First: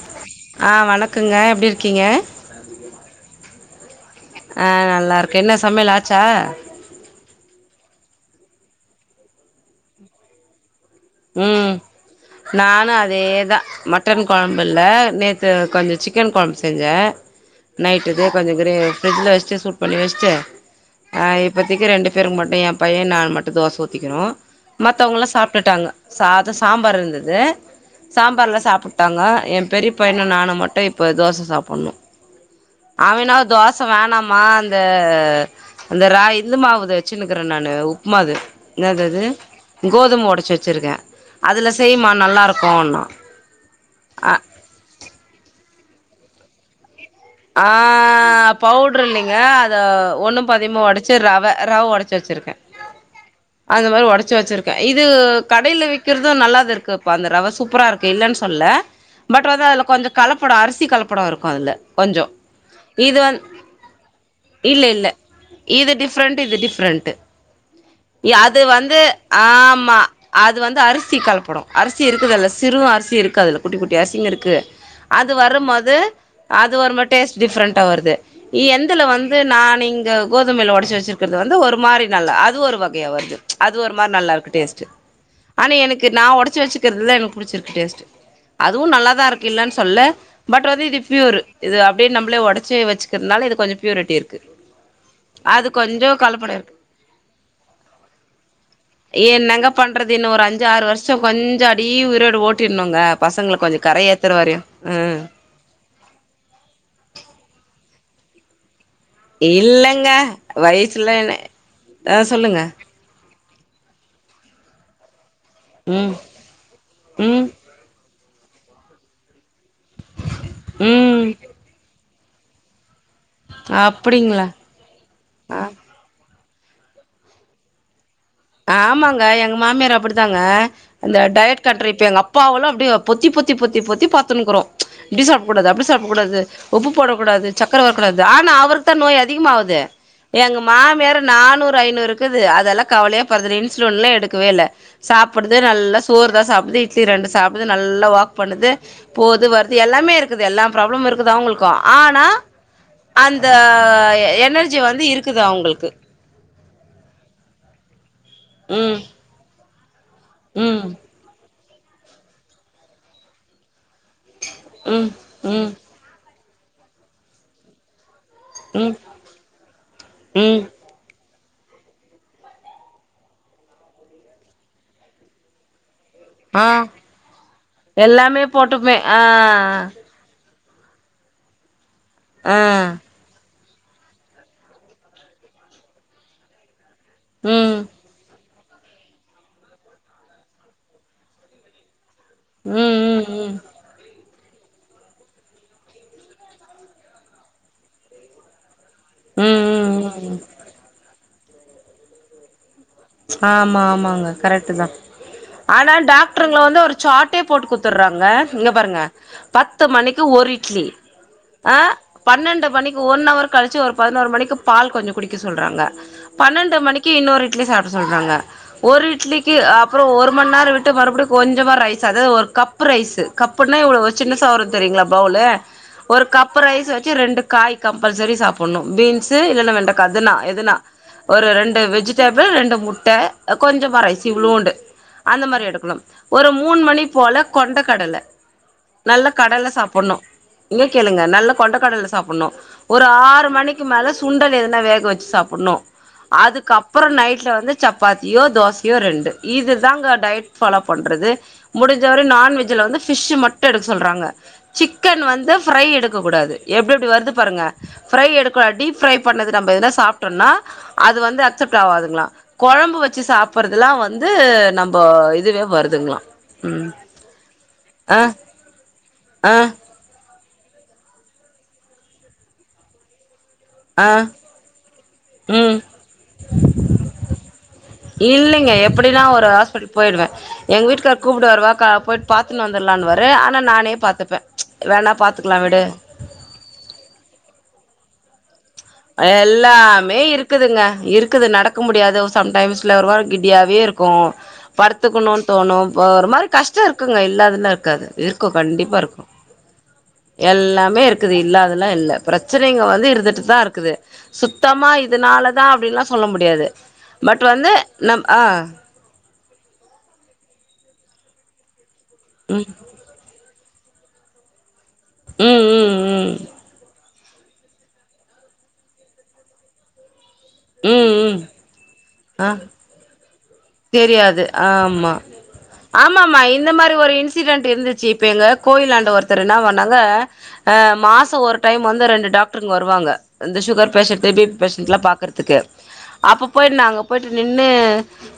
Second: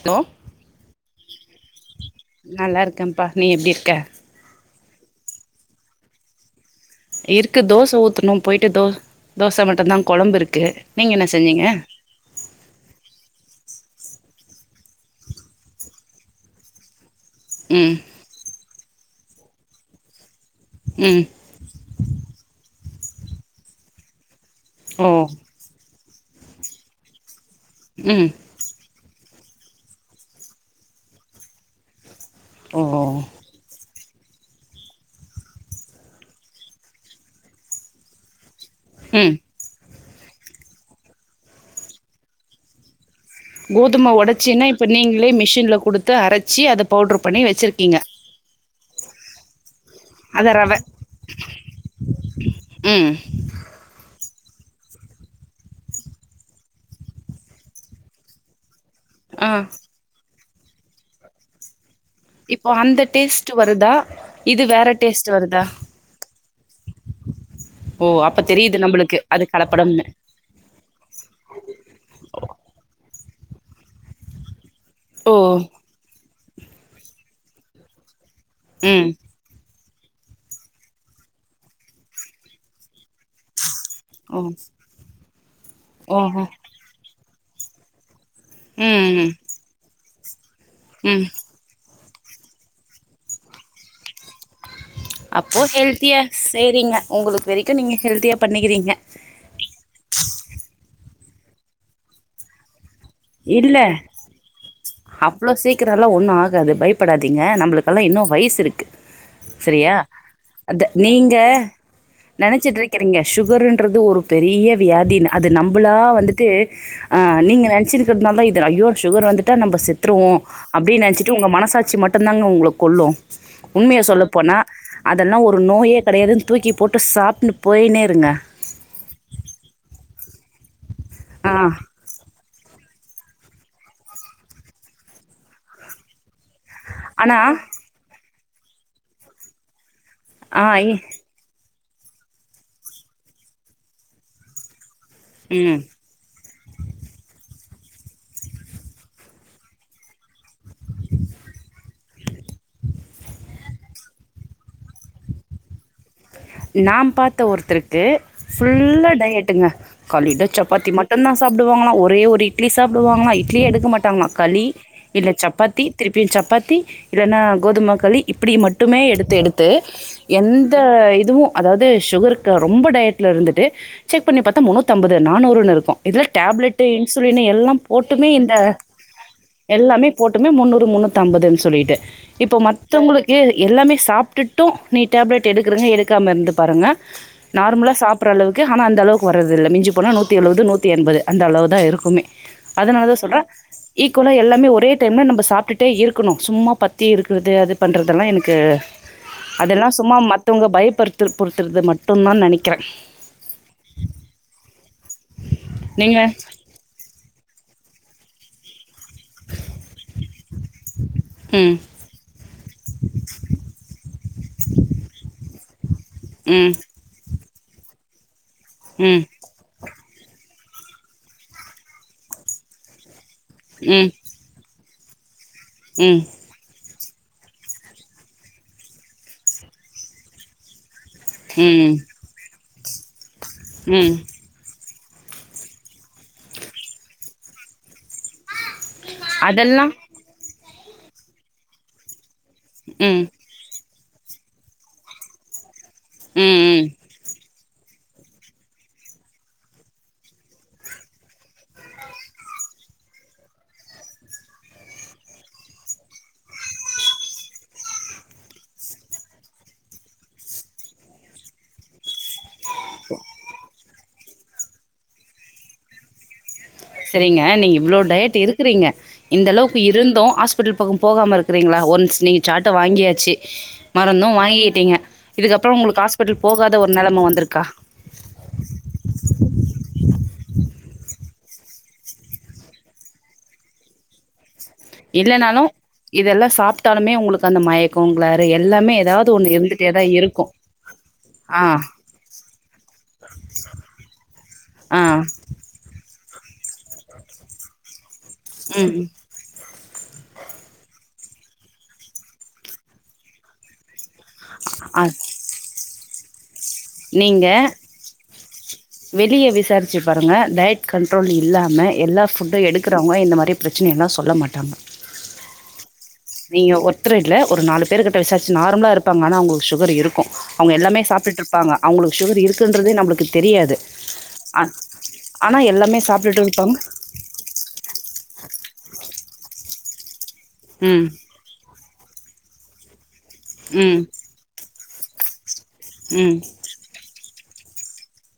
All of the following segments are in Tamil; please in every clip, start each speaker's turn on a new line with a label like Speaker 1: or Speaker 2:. Speaker 1: ஹலோ
Speaker 2: ஆ வணக்குங்க எப்டியிருக்கீங்க
Speaker 1: நல்லா இருக்கன்ப்பா நீ எப்டியிருக்க
Speaker 2: ஆ நல்லாருக்கே என்ன சமையல்லாச்சா
Speaker 1: இருக்கு தோச ஊத்தனு போயிட்டு தோ தோச மட்டுந்தா கொழம்பு இருக்கு நீங்க என்ன செஞ்சீங்க
Speaker 2: ம் நானு அதேதா மட்டன் கொழம்பில்ல நேத்து கொஞ்சோ சிக்கன் கொழம்பு செஞ்சே
Speaker 1: ம்
Speaker 2: நைட்டு இதோ கொஞ்சோ க்ரே பிரிட்ஜ்ல வெச்சி சூட் பண்ணி வெச்சிட்டு
Speaker 1: ம்
Speaker 2: ஆ இப்போதிக்கு ரெண்டு பேருக்கு மட்டு எம் பைய்யே நானு மட்டு தோச ஊத்திகணு
Speaker 1: ஓ
Speaker 2: மத்தவங்கல்லா சாப்ட்டுட்டாங்க சாதோ சாம்பார் இருந்தது
Speaker 1: ம்
Speaker 2: சாம்பார்லா சாப்பு ட்டாங்கோ எ பெரிய பைய்னு நானு மட்டு இப்ப தோச சாப்புட்ணு
Speaker 1: ஓ
Speaker 2: அவினோ தோ ச வேணாமா அந்த அந்த ராய் இந்து மாவுது வெச்சின்னுக்கிறே நானு உப்மாது என்னதது
Speaker 1: ம்
Speaker 2: கோதும ஒடச்சி வெச்சிருக்கே அதில செய்ம்மா நல்லாருக்குன்னா
Speaker 1: கோதும
Speaker 2: அ
Speaker 1: உடச்சின்னா இப்ப நீங்களே மிஷின்ல குடுத்து அரச்சி அத பவுடர் பண்ணி
Speaker 2: ஆ
Speaker 1: வச்சிருக்கீங்க
Speaker 2: பவுட்ரு இல்லைங்க அது ஒன்னு
Speaker 1: அத ரவ
Speaker 2: பாதிமா ஒடச்சி ரவ ரவ ஒடச்சி வெச்சிருக்கே
Speaker 1: ம்
Speaker 2: அந்த மாரி ஒடச்சு வெச்சிருக்கே இது கடைல விக்கிறது நல்லாது இருக்குப்ப அந்த ரவ சூப்பரா இரு க்கு இல்லன் சொல்ல பட்
Speaker 1: ஆ
Speaker 2: வந்து அதுல கொஞ்சோ கலப்படோ அரிசி கலப்படோ இருக்கு அதுல கொஞ்சோ
Speaker 1: இப்போ அந்த
Speaker 2: இது வந்
Speaker 1: டேஸ்ட்டு வருதா இது வேற டேஸ்ட்டு வருதா
Speaker 2: ஃப்ரெண்ட் இது டிஃப்ரெண்ட்டு
Speaker 1: ஓ அப்ப
Speaker 2: அது
Speaker 1: தெரியுது
Speaker 2: வந்து
Speaker 1: நம்பளுக்கு அது
Speaker 2: ஆமா
Speaker 1: கலப்படம்னு
Speaker 2: அது வந்து அரிசி களப்படோ அரிசி இருக்குதுல்ல சிறு அரிசி இருக்கு அதுல குட்டி குட்டி அரிசிங்க இருக்கு அது
Speaker 1: ஓ
Speaker 2: வரும்போது அது ஒருமாற டேஸ்ட் டிஃப்ரெண்ட்டா வருது எந்தில
Speaker 1: ம்
Speaker 2: வந் து நா இங்க கோதுமைல ஒடச்சி வெச்சிருக்கறது வந்து ஒரு மாரி நல்லா அது ஒரு வகையா வருது அது ஒரு மாரி
Speaker 1: ஓ
Speaker 2: நல்லாருக்கு டேஸ்ட்டு ஆனா எனக்கு நா
Speaker 1: ஓஹோ
Speaker 2: ஒடச்சி வெச்சி க்கிறதுல எனக்கு புடிச்சிருக்கு டேஸ்ட்டு அதுவு
Speaker 1: ம்
Speaker 2: நல்லா தா
Speaker 1: ம்
Speaker 2: இருக்கு இல்லேன் சொல்ல பட் வந்து இது
Speaker 1: ம்
Speaker 2: ப்யூரு இது அப்டே நம்ளே ஒடச்சி வெச்சிக்கிறனால இது கொஞ்சோ பியூரிட்டி இரு
Speaker 1: அப்போ ஹெல்த்தியா
Speaker 2: கலப்படோ இருக்கு
Speaker 1: சேரிங்க உங்களுக்கு வரைக்கு நீங்க ஹெல்த்தியா பண்ணிக்கிறீங்க
Speaker 2: என்னங்க பண்றது இன்னு ஒரு அஞ்சு ஆறு வருஷோ கொஞ்சோ அப்டியே உயிரோட ஓட்டிற்னுங்க பசங்கள கொஞ்சோ கரையேத்துர வரையு ம்
Speaker 1: இவ்ளோ சீக்கிரல்லா ஒண்ணு ஆகாது பயப்படாதீங்க நம்மளுக்கல்லா இன்னு வய்ஸ் இருக்கு செரியா
Speaker 2: இல்லங்க
Speaker 1: அத
Speaker 2: வயசுல
Speaker 1: நீங்க
Speaker 2: என்ன ஆ சொல்லுங்க
Speaker 1: நெனச்சிட்ருக் கிறீங்க சுகர்ன்றது ஒரு பெரிய வியாதின்னு அது நம்பளா
Speaker 2: ம்
Speaker 1: வந்துட்டு ஆ
Speaker 2: ம்
Speaker 1: நீங்க நெனச்சிருக்கந்தனால தா இது ஐயோ சுகர் வந்துட் டா நம்ப செத்துருவோ அப்டின்
Speaker 2: ம்
Speaker 1: நெனைச்சிட்டு உங்க மனசாட்சி மட்டுந்தாங்க உங்கள கொள்ளு உண்மைய
Speaker 2: அப்டிங்களா
Speaker 1: சொல்லப்போனா அதெல்லா ஒரு
Speaker 2: ஆ
Speaker 1: நோயே கெடையாதுன் தூக்கி போட்டு சாப்ட்ன்னு போய்னே இருங்க
Speaker 2: ஆமாங்க எங்க மாமியார் அப்டிதாங்க இந்த
Speaker 1: ஆ
Speaker 2: டயட் கண்ட்ரிக்கேங்கப் அப்பாவலா அப்டியே பொத்தி பொத்தி பொத்தி பொத்தி பாத்துன்னுக்குறோ இப்டி சாப்டக்கூடாது அப்டி சாப்டக்கூடாது உப்பு போடக்
Speaker 1: ஆனா
Speaker 2: கூடாது சக்கர வரக்கூடாது ஆனா அவருக்கு தா நோய் அதிகமாவுது எங்க
Speaker 1: ஆ இ
Speaker 2: மாமியார் நானூறு ஐநூறு இருக்குது அதெல்லா கவலையே படுறதில்ல இன்சுலின்ல எடுக்கவே இல்ல சாப்டுது
Speaker 1: ம்
Speaker 2: நல்லா சோறு தா சாப்டுது இட்லி ரெண்டு சாப்டுது நல்லா வாக் பண்ணுது போது வருது எல்லாமே இருக்குது எல்லா ப்ராப்ளமு இருக்குது அவங்களுக்கு ஆனா அந்த எ எனர்ஜி வந்து இருக்குது அவங்களுக்கு
Speaker 1: நா பாத்த ஒருத்தருக்கு
Speaker 2: ம்
Speaker 1: ஃபுல்லா டயட்டுங்க கால்ல இத சப்பாத்தி
Speaker 2: ம்
Speaker 1: மட் டுதா சாப்டுவாங்களா ஒரே ஒரு இட்லி சாப்டுவாங்களா இட்லியே எடுக்க மாட்டாங்களா களி
Speaker 2: ம்
Speaker 1: இல்ல
Speaker 2: ம்
Speaker 1: சப்பாத்தி திருப்பியு சப்பாத்தி இல்லைன்னா கோதும களி இப்டி
Speaker 2: ம்
Speaker 1: மட்டுமே எடுத்து எடுத்து
Speaker 2: ம்
Speaker 1: எந்த இ துவு அதாது சுகருக்கு அ ரொம்ப டயட்ல இருந்துட்டு செக் பண்ணி பாத்தா முன்னூத்தி அம்பது நானூறுன்னு இருக்கு இதுல
Speaker 2: ஆ
Speaker 1: டேப்லெட்டு இன்சுலின் எல்லா போட்டுமே
Speaker 2: எல்லாமே
Speaker 1: இந்த
Speaker 2: போட்டுப்பே ஆ
Speaker 1: எல்லாமே போட்டுமே முன்னூறு முன்னூத்து அம்பதுன்னு சொல்லிட்டு இப்ப
Speaker 2: ஆ
Speaker 1: மத்தவங்களு க்கு எல்லாமே சாப்ட்டுட்டு நீ டேப்லேட் எடுக்குறிங்க எடுக்காம இருந்து பாருங்க
Speaker 2: ம்
Speaker 1: நார்மலா சாப்ற அளவு க்கு ஆனா அந்த அளவுக்கு வரதில்ல மிஞ்சி போனா நூத்தி எழுவது நூற்றி எண்பது அந்த அளவு தா இருக்குமே
Speaker 2: ம்
Speaker 1: அதனால தா
Speaker 2: ம்
Speaker 1: சொல்ற
Speaker 2: ம்
Speaker 1: ஈக்குவலா எல்லாமே ஒரே டைம்ல நம்ம சாப்ட்டுட்டே இருக்கணு சும்மா பத்தி இருக்குறது அது பண்றதெல்லா எனக்கு
Speaker 2: ம்
Speaker 1: அதெல்லா சும்மா
Speaker 2: ம் ம்
Speaker 1: மத்தவங்க பயப்பற்த்து பொறுத்துறது மட்டுதா நனைக்கிற
Speaker 2: ஆமா ஆமாங்க கரெக்ட்டு தா ஆனா
Speaker 1: நீங்க
Speaker 2: டாக்டருங்கள வந்து ஒரு சாட்டே போட்டு குத்துறாங்க இங்க பாருங்க பத்து மணிக்கு ஒரு இட்லி
Speaker 1: ம்
Speaker 2: அ பன்னெண்டு மணிக்கு ஒன் அவர் கழிச்சு ஒரு பதினொரு மணிக்கு பால் கொஞ்சோ குடிக்க சொல்றாங்க
Speaker 1: ம்
Speaker 2: பன்னெண்டு மணிக்கு இன்னொரு இட்லி சாப்ட சொல்றாங்க ஒரு
Speaker 1: ம்
Speaker 2: இட்லி கி அப்றோ ஒரு மண்நேர விட்டு மறுபடியு கொஞ்சமா ரைஸ் அதாது ஒரு கப் கப்பு ரைஸ் கப்புனே வ
Speaker 1: ம்
Speaker 2: வ சின்னுசா வரு தெரியுங்களா பவுலு
Speaker 1: ம் ம்
Speaker 2: ஒரு கப் பு ரைஸ் வெச்சு ரெண்டு காய் கம்பல்சரி சாப்புணு பீன்ஸு இல்லைன்னா வெண்டக்கா எதுனா எதுனா ஒரு ரெண்டு
Speaker 1: ம்
Speaker 2: வெஜிடேபள் ரெண்டு முட்ட கொஞ்சோமா
Speaker 1: ம்
Speaker 2: ரைஸ் இவ்ளோன்டு அந்த மாரி எடுக்கணு ஒரு மூணு மணி போல கொண்ட கடல நல்ல கடல்ல
Speaker 1: அதெல்லா
Speaker 2: சாப்புன்ணு இங்க கேளுங்க நல்ல கொண்ட கடல்ல சாப்புன்ணு ஒரு
Speaker 1: ம்
Speaker 2: ஆறு மணி க்கு மேல சுண்டல் எதுனா வேக வெச்சு சாப்புட்ணு
Speaker 1: ம்
Speaker 2: அதுக்கு
Speaker 1: ம்
Speaker 2: அப்ற நைட்ல வந்து சப்பாத்தியோ தோசையோ ரெண்டு இதுதாங்க டயட் ஃபாலோ பண்றது முடிஞ்ச வர நான்வெஜ்ல வந்து ஃபிஷ்ஷு மட்டு எடுக்க சொல்றாங்க சிக்கன் வந்து ஃப்ரை எடுக்க கூடாது எப்டி எப்டி வருது பாருங்க ஃப்ரை எடுக்கூடா டீப் ஃப்ரை பண்ணது நம்ப எதுனா சாப்ட்டோனா அது வந்து அக்செப்ட் ஆவாதுங்களா கொழம்பு வெச்சு சாப்பறதுலா வந்து நம்ப இதுவே வருதுங்குளாம் ம்
Speaker 1: சரிங்க நீங்க இவ்ளோ
Speaker 2: ஆ
Speaker 1: டயட் இருக்குறீங்க இந்த
Speaker 2: ஆ
Speaker 1: அளவுக்கு இருந்து ஆஸ் பிட்டல் பக்கொ போகாம இருக்கிறீங்களா ஒன்ஸ் நீங்க சாட்ட வாங்கியாச்சு
Speaker 2: ஆ
Speaker 1: மருந்து வாங்கிக்கிட்டீங்க இதுக்கப்புறொ
Speaker 2: ம்
Speaker 1: உங்களுக்கு ஹாஸ்பிட்டல் போகாத ஒரு நெலம வந்துருக்கா
Speaker 2: இல்லைங்க எப்டிலா ஒரு ஹாஸ்பிட்டல் போயிறுவே எங்க வீட்டுக்கார் கூப்ட்டு வாரு வா கா போயி பாத்துன்னு வந்துருலான்னுவாரு ஆனா நானே பாத்துப்பே வேணா பாத்துக்கலா
Speaker 1: இல்லனாலு
Speaker 2: விடு
Speaker 1: இதெல்லா சாப்ட்டாலுமே உங்களுக்கு அந்த மயக்கொ கிளாரு எல்லாமே ஏதாவது ஒண்ணு இருந்துட்டே தா
Speaker 2: எல்லாமே
Speaker 1: இருக்கு
Speaker 2: இருக்குதுங்க இருக்குது
Speaker 1: ஆ
Speaker 2: நடக்க முடியாது சம்டைம்ஸ்ல ஒரு வாரொ கிட்டியாவே இருக்கு
Speaker 1: ஆ
Speaker 2: பர்த்துக்குணு தோணு இப்ப ஒரு மாரி கஷ்ட இருக்குங்க இல்லாதுல்லா இருக்காது இருக்கு கண்டிப்பா
Speaker 1: ம்
Speaker 2: இருக்கு எல்லாமே இருக்குது இல்லாதெல்லா இல்ல பிரச்சனைங்க வந்து இருந்துட்டுதா இருக்குது சுத்தமா
Speaker 1: ஆ
Speaker 2: இதுனால தா அப்டின்லா சொல்ல முடியாது பட்
Speaker 1: நீங்க
Speaker 2: வந்து நம் ஆ
Speaker 1: வெளிய விசாரிச்சு பாருங்க டயட் கண்ட்ரோல் இல்லாம எல்லா ஃபுட்டு
Speaker 2: ம்
Speaker 1: எடுக் க்கிறவ்ங்க இந்த மாரி பிரச்சனையெல்லா சொல்ல மாட்டாங்க
Speaker 2: ம் ம் ம்
Speaker 1: நீங்க ஒர்த்தரு இல்ல ஒரு நாலு பேருக்கிட்ட விசாரிச்சு நார்மலா இருப்பாங்க ஆனா அவ்ங்களுக்கு சுகர் இருக் கு அவங்ஙக எல்லாமே
Speaker 2: ம் ம்
Speaker 1: சாப்டடுட்ருப்பாங்க அவ்ங்களுக்கு சுகர்
Speaker 2: ஆ
Speaker 1: இருக்குன்றதே நம்மளுக்கு தெரியாது
Speaker 2: தெரியாது
Speaker 1: ஆ
Speaker 2: ஆமா
Speaker 1: ஆனா எல்லாமே
Speaker 2: ஆமாம்மா
Speaker 1: சாப்ட்டுட்டு
Speaker 2: இந்த
Speaker 1: இருப்பாங்க
Speaker 2: மாரி ஒரு இன்ஸ் சிடெண்ட் இருந்துச்சு இப்ப எங்க கோயிலாண்ட ஒருத்தர் என்ன பண்ணாங்க அ
Speaker 1: ம்
Speaker 2: மாச ஒரு டைம் வந்து ரெண்டு டாக்ட்ருங்க வருவங்க இந்த சுகர்
Speaker 1: ம்
Speaker 2: பேஷன்ட்டு பி பி பேஷன்ட்லா பாக்கற்துக்கு
Speaker 1: ம்
Speaker 2: அப்ப போயிட்டு நா அங்க போயிட்டு நின்னு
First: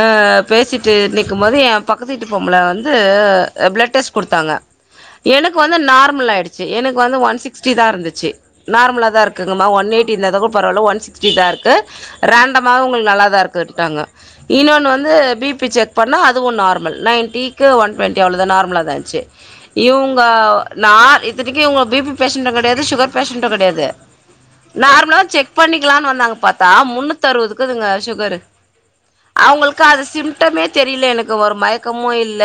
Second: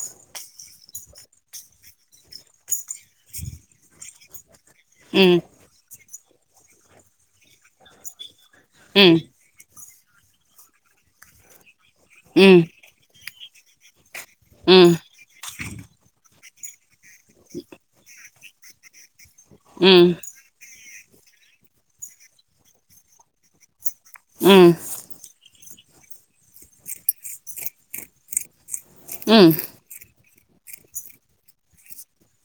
Speaker 2: அ பேசிட்டு நிக்கும் போது எ பக்கத்து வீட்டு பொம்பள வந்து அ பிளட் டெஸ்ட் குடுத்தாங்க
Speaker 1: ம்
Speaker 2: எனக்கு வந்து நார்மல் ஆயிடுச்சு எனக்கு வந்து ஒன் சிக்ஸ்டி தா இருந்துச்சு
Speaker 1: ம்
Speaker 2: நார்மலா
Speaker 1: ம்
Speaker 2: தா இருக் குது மா ஒன் எயிட்டி இருந்ததுக்கு பரவால்ல ஒன் சிகஸ்டி தா இருக்கு ரேண்டமா உங்களுக்கு நல்லாதா இருக்கு க்குன்டாங்க இன்னொன்னு
Speaker 1: ம்
Speaker 2: வந்து பி பி செக் பண்ணா அதுவு நார்மல் நைன்டிக்கு ஒன் டுவெண்ட் டி அவ்வளதா நார்மலா தா இருந்ச்சு
Speaker 1: ம்
Speaker 2: இவ்ங்க நா இத்தனைக்கு இவ்ங்க பி பி பேஷன்ட்டு கெடையாது சுகர் பேஷன்ட்டு கெடையாது
Speaker 1: ம்
Speaker 2: நார்மலா செக் பண்ணிக்லான் வந்தாங்க பாத்தா முன்னூத்தறுவது இக்குதுங்க சுகரு
Speaker 1: ம்
Speaker 2: அவ்ங்களுக்கு அது சிம்டமே தெரியல எனக்கு ஒரு மயக்கமு இல்ல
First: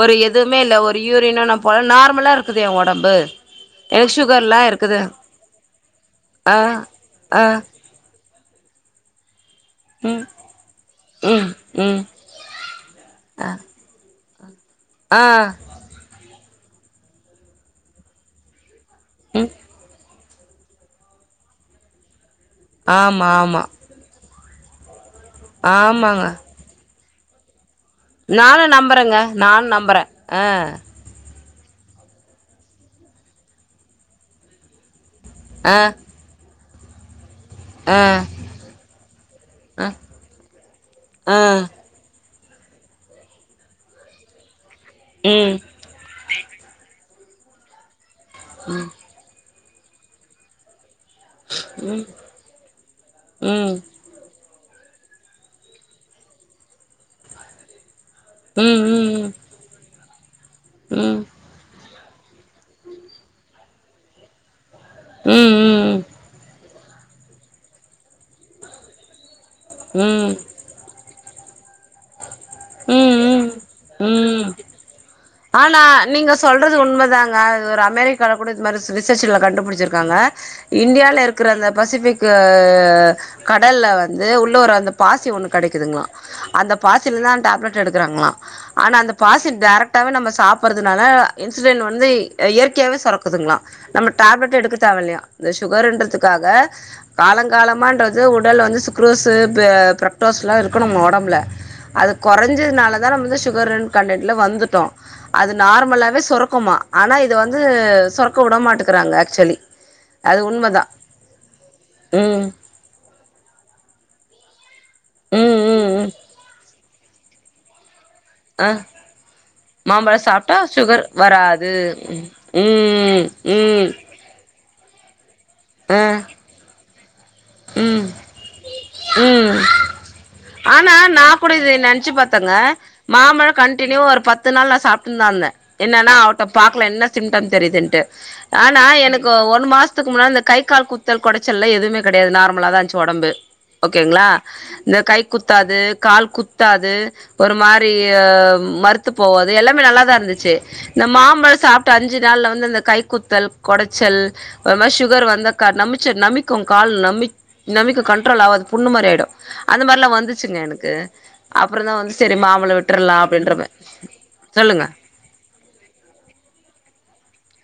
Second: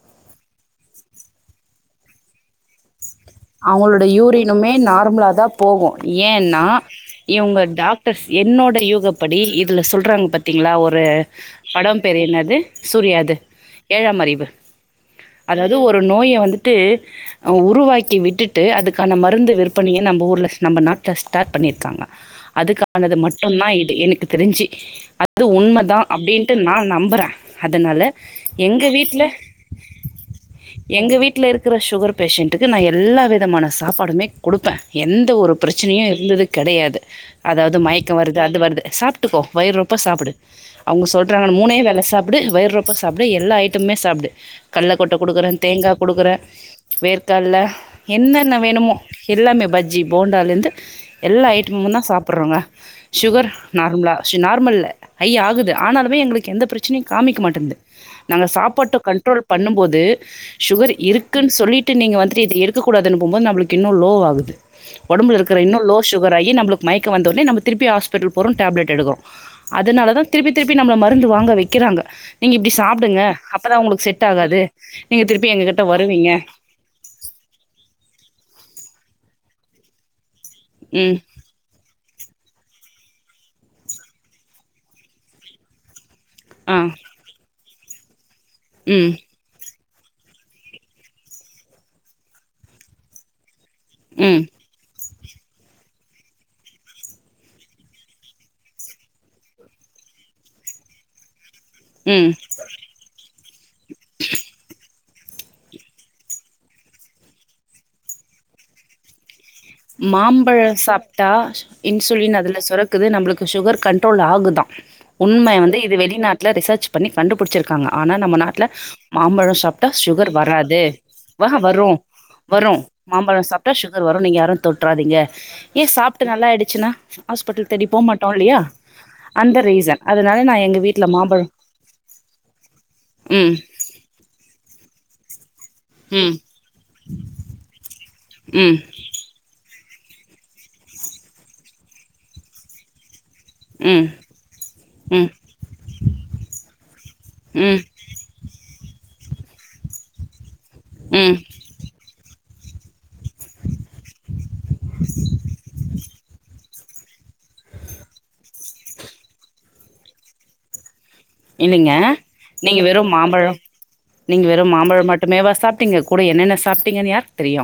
Speaker 2: ஒரு எதுவுமே இல்ல ஒரு யூரினு நா போல நார்மலா இருக்குது எ ஒடம்பு
Speaker 1: அவ்ங்களோட
Speaker 2: எனக்கு சுகர்லா
Speaker 1: யூர்னுமே
Speaker 2: இருக்குது
Speaker 1: நார்மலா தா போகு
Speaker 2: ஆ
Speaker 1: ஏன்னா
Speaker 2: ஆ
Speaker 1: இவ்ங்க டாக் ட்ரம்ஸ் என்னோட யூகப்படி இதுல
Speaker 2: ம்
Speaker 1: சொல்றாங்க பாத்தீங்களா ஒரு
Speaker 2: ம் ம்
Speaker 1: படம் பேரு என்னது சூரியாது ஏழாம் அறிவு
Speaker 2: ஆ
Speaker 1: து ஒரு நோய வந்துட்டு அவ உருவாக்கி விட்டுட்டு அதுக்கான
Speaker 2: ம்
Speaker 1: மருந்து விற்பனைய நம்ப ஊர்ல நம்ம நாட்ல ஸ்டார்ட் பண்ணிருக்காங்க அதுக்கானது
Speaker 2: ஆமா ஆமா
Speaker 1: மட்டுந்தா இது எனக்கு தெரிஞ்சு அ அது உண்மதா
Speaker 2: ஆமாங்க
Speaker 1: அப்டின்ட்டு நா நம்புறே அதனால
Speaker 2: நானு
Speaker 1: எங்க
Speaker 2: நம்புறேங்க
Speaker 1: வீட்ல
Speaker 2: நானு நம்புறே ஆ
Speaker 1: எங்க வீட்ல இருக்குற சுகர் பேஷண்ட்டுக்கு நா எல்லா விதமான சாப்பாடுமே குடுப்பே எந்த ஒரு
Speaker 2: ஆ
Speaker 1: பிரச்சனையு இருந்தது கெடையாது அதாவ்து
Speaker 2: ஆ
Speaker 1: மயக்க வருது அது வருது சாப்ட்டுக்கோ வயிறு
Speaker 2: அ
Speaker 1: ரொப்ப சாப்புடு அவ்ங்க
Speaker 2: ஆ
Speaker 1: சொல்றாங்கன்னு மூணே வேல சாப் டு வயிறு ரொப்ப சாப்டு எல்லா ஐட்டமுமே சாப்டு கட்லக்கொட்ட குடுக்குறே
Speaker 2: ம்
Speaker 1: தேங்கா குடுக்குறே வேர்கட்ல என்னென்ன வேணுமோ எல்லாமே பஜ்ஜி போண்டாலருந்து எல்லா ஐட்டமும் தா சாப்புட்றாங்க சுகர்
Speaker 2: ம்
Speaker 1: நார்ம்லா நார்மல் இல்ல ஹை ஆகுது ஆனாலுமே எங்களுக்கு எந்த பிரச்சனையு காமிக்க மாட்டின்து நாங்க
Speaker 2: ம்
Speaker 1: சாப்பாட்ட
Speaker 2: ம்
Speaker 1: கண்ட்ரோல் பண்ணும்போது சுகர்
Speaker 2: ம்
Speaker 1: இருக்குன் சொல்லிட்டு நீங்க வந்துட்டு இத எடுக் க்க கூடதுன்னு போம்போது நம்மளுக்கு இன்னு லோ ஆகுது ஒடம்புல
Speaker 2: ம்
Speaker 1: இருக்குற இன்னு லோ
Speaker 2: ம்
Speaker 1: சுகர் ஆகி நம்மளுக்கு மயக்க வந்தோனே நம்ம திருப்பி ஹாஸ்பிட்டல் போறோ டேப்லட் எடுக்குறோ
Speaker 2: ம்
Speaker 1: அதனால தா திருப்பி
Speaker 2: ம்
Speaker 1: திருப்பி நம்மள மருந்து வாங்க வெக்கிறாங்க நீங்க இப்டி சாப்டுங்க
Speaker 2: ம்
Speaker 1: அப்ப தா ஒங்களுக்கு செட்
Speaker 2: ம் ம்
Speaker 1: ஆகாது நீங்க திருப்பி
Speaker 2: ஆனா
Speaker 1: எங்ககிட்ட வருவீங்க
Speaker 2: நீங்க சொல்றது உண்மதாங்க இது ஒரு அமெரிக்கால கூட இது மாரி ரிசர்ச்சுல கண்டுபுடிச்சிருக்காங்க
Speaker 1: ம்.
Speaker 2: இந்தியால இருக் க்கிற அந்த பசிஃபிக்கு கடல்ல வந்து உள்ள ஒரு அந்த பாசி ஒன்னு கெடைக்குதுங்ளா அந்த
Speaker 1: ஆ.
Speaker 2: பாசிலதா டேப்லெட் எடுக்கிறாங்களா ஆனா
Speaker 1: ம்.
Speaker 2: அந்த பாசில டேரக்ட் [unintelligible] நம்ம சாப்பறனால! இன்சுலின் வந்து இயற்கையாவே சுரக்குதுங்களா நம்ம
Speaker 1: ம்.
Speaker 2: டேப்லெட் எடுக்க தேவயில்லையான் இந்த சுகர்ன்றதுக்காக காலங்காலமான்றது உடல் வந்து சுக்ரோஸு பிரக்டோஸ்ல்லா இருக்கணுமா ஒடம்புல அது
Speaker 1: ம்.
Speaker 2: கொறைஞ்சதுனால தா நம்ம வந்து சுகர்ன்னு கண்டென்ட்ல வந்துட்டோ அது நார்மலாவே சொரக்குமா ஆனா இத வந்து சொரக்க வுடமாட்டக்குறாங்க ஆக்சுலி
Speaker 1: மாம்பழம் சாப்ட்டா இன்சுலின்
Speaker 2: ம்
Speaker 1: அதுல சுரக் குது நம்மளுக்கு சுகர் கண்ட்ரோல் ஆகுதான் உண்மை
Speaker 2: ம்
Speaker 1: வந்து
Speaker 2: ம்
Speaker 1: இது
Speaker 2: ம்
Speaker 1: வெளிநாட்டில ரிசர்ச் பண்ணி கண்டுபிடிச்சிருக்காங்க ஆனா நம்ம நாட்ல
Speaker 2: ஆ
Speaker 1: மாம்பழோ சாப்ட்டா
Speaker 2: மாம்பழ
Speaker 1: சுகர்
Speaker 2: சாப்ட்டா
Speaker 1: வராது
Speaker 2: சுகர்
Speaker 1: ஆ
Speaker 2: வராது
Speaker 1: வரு
Speaker 2: ம்
Speaker 1: வரு
Speaker 2: ம்
Speaker 1: மாம்பழோ சாப்ட்டா
Speaker 2: ம்
Speaker 1: சுகர் வரு நீங்க யாரும் தொட்றாதீங்க ஏ
Speaker 2: ஆ
Speaker 1: சாப்ட்டு நல்லாயிடுச்சுனா ஹாஸ்பிட்டல் தேடி போ
Speaker 2: ம்
Speaker 1: மாட்டோ இல்லையா அந்த
Speaker 2: ம்
Speaker 1: ரீசன் அதனால நா எங்க
Speaker 2: ஆனா
Speaker 1: வீட்ல மா
Speaker 2: நா கூட இது நென்ச்சு பாத் ஒருத்தங்க மாமழோ
Speaker 1: ம்
Speaker 2: கண்டினியூ ஒரு பத்துநாள் நா சாப்ட்னுதா இருந்தே என்னன்னா
Speaker 1: ம்
Speaker 2: அவர்ட்ட பாக்கலா என்ன சிம்டம்ஸ் தெரியுதுன்ட்டு
Speaker 1: ம்
Speaker 2: ஆனா எனக் ஒரு மாசத்துக்கு முன்னா இந்த கை, கால் குத்தல், கொடச்சல்லா எதுமே கெடையாது நார்மலா தா இருந்துச்சு உடம்பு
Speaker 1: ம்
Speaker 2: ஓகேங்ளா இந்த கை
Speaker 1: ம்
Speaker 2: குத்தாது கால் குத்தாது ஒரு
Speaker 1: ம்
Speaker 2: மாரி அ மரத்து போவாது, எல்லாமே நல்லாதா இருந்துச்சுஇந்த
Speaker 1: ம்
Speaker 2: மாம்பழோ சாப் அஞ்சுநாள்ல வந்து, அந்த கை குத்தல், கொடச்சல், ஒரு மாறி சுகர் வந்தக்கா நமைச்ச நமைக்கும் கால் நமை நமைக்கு கண்ட்ரோல் ஆவாது புண்ணு மாரி ஆயிடு அந்த மாரியெல்லா வந்துச்சுங்க எனக்கு அப்புற
Speaker 1: இல்லைங்க
Speaker 2: தா வந்து சேரி மாம்பழோ
Speaker 1: நீங்க வெறும்
Speaker 2: விட்ரலா அப்டின்ற மாறி சொல்லுங்க
Speaker 1: இது மட்டுமேவா சாப்ட்டீங்க கூட என்னென்ன சாப்ட்டீங்கனு யாருக்தெரியு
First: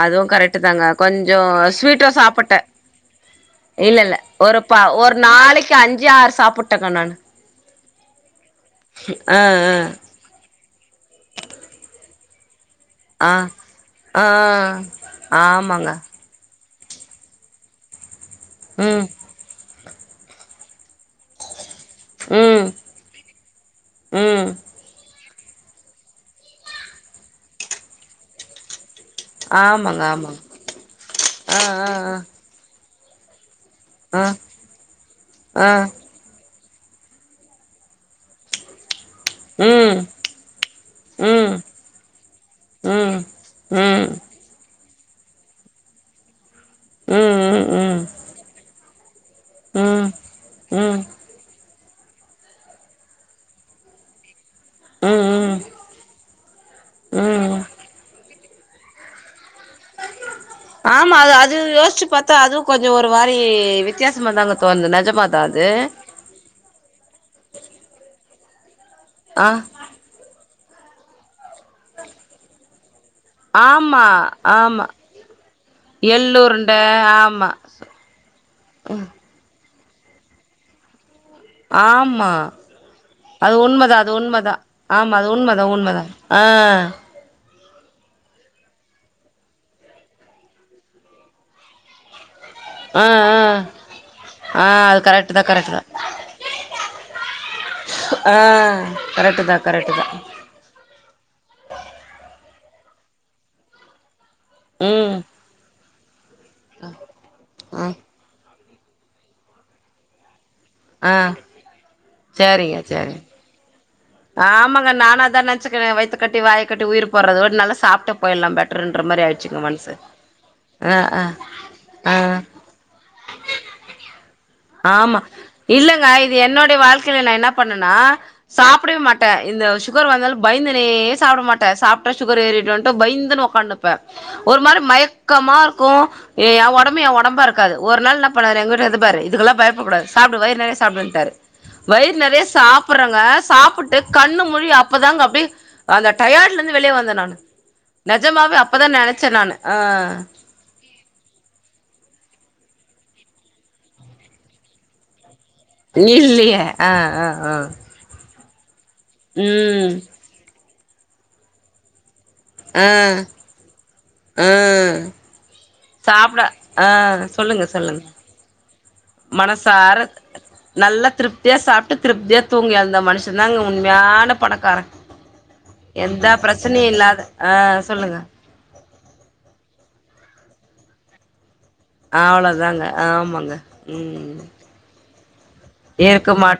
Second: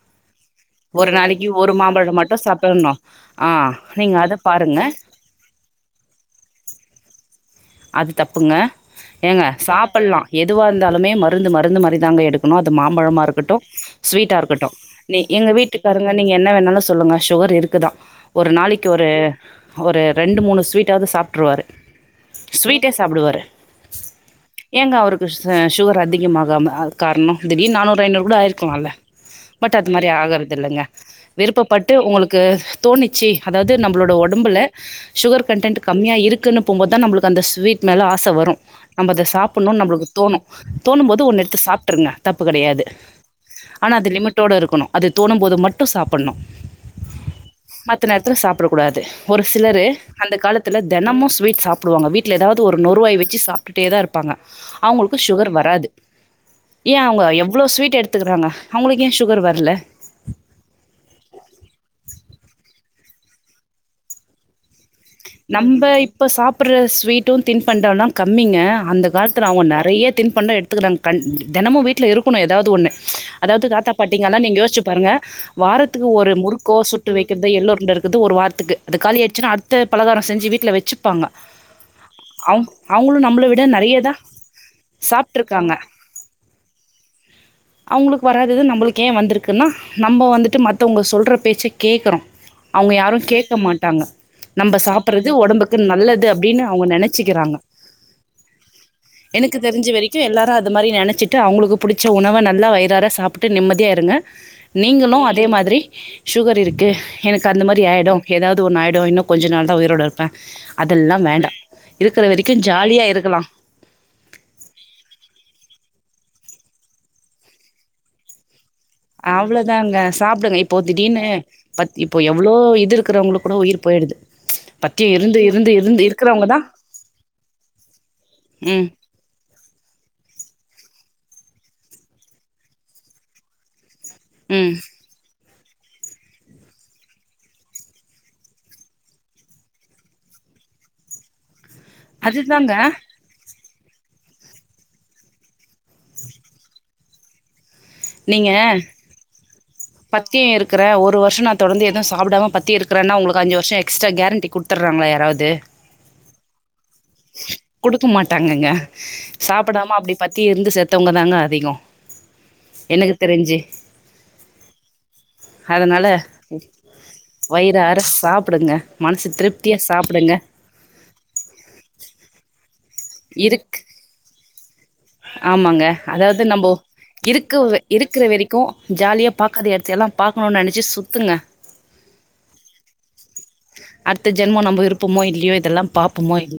Speaker 2: அதுவு கரெட் தாங்க கொஞ்சோ
Speaker 1: நாளைக்கு ஒரு
Speaker 2: ஸ்வீட்டு
Speaker 1: மாம்பழம் மட்டு
Speaker 2: சாப்பிட்டே
Speaker 1: சாப்பிடணு ஆ நீங்க
Speaker 2: இல்லயில்ல
Speaker 1: அத
Speaker 2: ஒரு பா
Speaker 1: பாருங்க
Speaker 2: ஒரு ஒரு நாளைக்கு அஞ்சு ஆறு சாப்புட்டேங்க நானு
Speaker 1: அது தப்புங்க
Speaker 2: ஆ
Speaker 1: ஏங்க சாப்பல்லா எதுவா இருந்தாலுமே மருந்து மருந்து மாதிரிதாங்க எடுக் கணு அது மாம்பழமா
Speaker 2: ஆ
Speaker 1: இருக்கட்டு
Speaker 2: ஆ
Speaker 1: ஸ்வீட்டா இருக்கட்டு நீ
Speaker 2: ஆ
Speaker 1: எங்க
Speaker 2: ஆமாங்க
Speaker 1: வீட்டுக்காரங்க நீங்க என்ன வேணாலு சொல்லுங்க சுகர் இருக்குதா ஒரு நாளைக்கு
Speaker 2: ம்
Speaker 1: ஒரு ஒரு ரெண்டு மூணு ஸ்வீட்டாவது சாப்ட்ருவாரு
Speaker 2: ம்
Speaker 1: ஸ்வீட்டே சாப்புடுவாரு
Speaker 2: ம்
Speaker 1: ஏங்க அவருக் ச சுகர் அதிகமாகாம காரணம் திடீர்னு நானூறு ஐநூறு கூட ஆயிருக்கலால பட் அது
Speaker 2: ஆமாங்க
Speaker 1: மாரி
Speaker 2: ஆமாங்க
Speaker 1: ஆகறதில்லங்க
Speaker 2: ஆ ஆ
Speaker 1: விருப்பப்பட்டு உங்ளுக்கு தோணிச்சு அதாவது நம்மளோட
Speaker 2: ஆ ஆ
Speaker 1: உடம்புல சுகர்
Speaker 2: ஆ
Speaker 1: கண்ட்டென்ட் கம்மியா இருக்குன்னு போபோதுதா நம்ளுக் அந்த ஸ்வீட் மேலே ஆச வரு நம்ம அத சாப்புடுணுனு
Speaker 2: ம்
Speaker 1: நம்ளுக்கு தோணு தோணும்போது ஒன்னு
Speaker 2: ம்
Speaker 1: எடுத்து சாப்ட்டுருங்க தப்பு கெடையாது
Speaker 2: ம்
Speaker 1: ஆனா அது
Speaker 2: ம்
Speaker 1: லிமிட்டோட இருக்கணு அது தோணும்போது மட்டு சாப்படுணு
Speaker 2: ம் ம் ம்
Speaker 1: மத்த நேரத்துல சாப்ட கூடாது ஒரு சிலரு
Speaker 2: ம்
Speaker 1: அந்த காலத்துல
Speaker 2: ம்
Speaker 1: தெனமு ஸ்வீட் சாப் புடுவாங்க வீட்ல ஏதாவது ஒரு நொருவாய் வச்சு சாப்ட்டுட்டே தா இரு ப்பாங்க அவங்ளுக்கு
Speaker 2: ம்
Speaker 1: சுகர்
Speaker 2: ம்
Speaker 1: வராது ஏ அவங்க
Speaker 2: ம்
Speaker 1: எவ்ளோ ஸ்வீட் எடுத்துக்கறாங்க அவங்ளுக்கு ஏ சுகர் வரல
Speaker 2: ஆமா அது யோசிச்சு பாத்தா அதுவு கொஞ்சோ ஒரு மாரி வித்தியாசமாதாங்க தோணுது நெஜமாதா அது
Speaker 1: நம்ப இப்ப சாப்ட்ற ஸ்வீட்டு தின்பண்டல்லா கம்மிங்க அந்த காலத்துல
Speaker 2: ஆ
Speaker 1: அவங்க நெறைய திண்பண்ட எடுத்துக்கறாங்க தெனமு வீட்லயிருக்கணு ஏதாவது ஒண்ணு அதாவது தாத்தா
Speaker 2: ஆமா
Speaker 1: பாட்டிங்கல்லா நீங்க யோச்சு
Speaker 2: ஆமா
Speaker 1: பாருங்க வாரத்துக்கு ஒரு
Speaker 2: எள்ளுருண்ட
Speaker 1: முறுக்கோ சுட்டு வைக்கறது,
Speaker 2: ஆமா
Speaker 1: எள் உருண்ட இருக்கறது ஒரு வாரத்துக்கு அது காலி ஆய்டுச்சுனா அடுத்த பலகார செஞ்சு வீட்ல வச்சுப்பாங்க
Speaker 2: ஆமா
Speaker 1: அவ் அவங்களு நம்மள
Speaker 2: அது
Speaker 1: விட
Speaker 2: உண்மதா
Speaker 1: நெறைய
Speaker 2: அது
Speaker 1: தா
Speaker 2: உண்மதா ஆமா அது உண்மதா உண்மதா ஆ
Speaker 1: ம் [inaudible] அவுங்களுக்கு வராதது நம்மளுக்கு ஏன் வந்திருக்குன்னா? நம்ம வந்துட்டு மத்தவங்க சொல்ற பேச்ச கேக்குறோ அவுங்க
Speaker 2: ஆ
Speaker 1: யாரு
Speaker 2: ஆ
Speaker 1: கேக்கமாட்டாங்க
Speaker 2: ஆ
Speaker 1: நம்ப
Speaker 2: அது
Speaker 1: சாப்புறது
Speaker 2: கரெக்ட் தா கரெக்ட்
Speaker 1: ஒடம்புக்கு
Speaker 2: தா
Speaker 1: நல்லது அப்டின்னு அவுங்க நெனச்சிக்கிறாங்க
Speaker 2: ஆ கரெக்ட் தா
Speaker 1: எனக்கு தெரிஞ்ச
Speaker 2: கரெக்ட் தா
Speaker 1: வெரைக்கு எல்லாரு அது மாரி நெனச்சிட் டு அவுங்ளுக்கு புடிச்ச உணவ நல்லா வயிறாற சாப்ட்டு நிம்மதியா இருங்க நீங்களு
Speaker 2: ம்
Speaker 1: அ தே மாதிரி சுகர் இருக்கு எனக்கு அந்த மாதிரி
Speaker 2: ஆ
Speaker 1: ஆயிடு ஏதாவ்து ஒன்னு ஆயிடு இன்னோ கொஞ்ச நாள் தா உயிரோடு இருப்பே
Speaker 2: ஆ
Speaker 1: அதெல்லா வேண்டா இருக்குற வெரைக்கு
Speaker 2: சேரிங்க
Speaker 1: ஜாலியா
Speaker 2: சேரிங்க
Speaker 1: இருக்கலா
Speaker 2: ஆமாங்க நானு அதா நென்ச்சுக்குரே வய்த்தக்கட்டி வாய கட்டி உயிர் போறது ஒரு நல்லா சாப்ட்டு போய்ல்லா பெட்
Speaker 1: அவ்ளோதாங்க சாப்டுங்க இப்போ
Speaker 2: ஆ
Speaker 1: திடீனு
Speaker 2: ஆ
Speaker 1: பத் இப்போ
Speaker 2: ஆ
Speaker 1: எவ்ளோ இது இருக் குறவங்ளுக்கு கூட உயிர் பெய்டுது
Speaker 2: ஆமா இல்லங்க இது என்னோடைய வாழ்க்கையில நா என்னா பண்ணனா
Speaker 1: ம்
Speaker 2: சாப்டவே மாட் டா இந்த சுகர் வந்தாலு பயந்துனே சாப்ட மாட்டே சாப்ட்டா ஷூகர் ஏறிடோன்டு பயந்துனு உக்காந்துரு ப ஒரு
Speaker 1: ம்
Speaker 2: மாரி மயக் கமா இருக்கோ ஏ என் ஒடம்பு ஏன் ஒடம்பா இருக்காது ஒரு நாள் என்ன பண்ணாரு எங்க வீட்டுக்காரு இது பாரு இதுகெல்லா பயப்பு கூடாது சாப்டு வயிற் நெறையா சாப்புருன்டாறு வயிற் நெறையா
Speaker 1: அதுதாங்க
Speaker 2: சாப்புற்றங்க சாப்புட்டு கண்ணு முழி அப்பதாங்க அப்டியே அந்த டயாட்லெந்து வெளியே வந்தே நானு நெஜமாவே அப்பதா நெனச்சே நானு ஆ
Speaker 1: பத்தியே இருக் இருக்குறே ஒரு வர்ஷோ நா தொடந்து எதுவு சாப்டாம பத்தியோ இருக்கறேன்னா உங்ளுக்கு அஞ்சு வர்ஷோ எக்ஸ்ட்ரா கேரண்டி குடுத்துறாங்களா யாராவ்து
Speaker 2: இல்லியே ஆ ஆ ஆ
Speaker 1: குடுக்க மாட்டாங்கங்க சாப்படாம
Speaker 2: ம்
Speaker 1: அப்டி பத்தியோ இருந்து செத்தவங்கதாங்க அதிகோ எனக்கு
Speaker 2: ஆ
Speaker 1: தெரிஞ்சி
Speaker 2: ஆ
Speaker 1: அதனால
Speaker 2: சாப்ட ஆ சொல்லுங்க
Speaker 1: வயிறாற
Speaker 2: சொல்லுங்க
Speaker 1: சாப்டுங்க மனசு திருப்தியா சாப்டுங்க
Speaker 2: நல்ல திருப்தியா சாப்ட்டு திருப்தியா தூங்கி எழுந்த மன்ஷ தாங்க
Speaker 1: இருக்
Speaker 2: உண்மையான பணக்கார
Speaker 1: ஆமாங்க
Speaker 2: எந்த
Speaker 1: அதாவ்து நம்போ
Speaker 2: பிரச்சனையு இல்லாத ஆ
Speaker 1: இருக்குவே
Speaker 2: சொல்லுங்க
Speaker 1: இருக்குற வெரைக் கோ ஜாலியா பாக்காத எடத்தையெல்லா பாக்கணோ நெனச்சி சுத்துங்க
Speaker 2: அவ்ளோதாங்க ஆமாங்க ம்
Speaker 1: இப்பமோ இல்லியோ இதெல்லா
Speaker 2: இருக்க
Speaker 1: பாப்போமோ
Speaker 2: மாட்
Speaker 1: இல்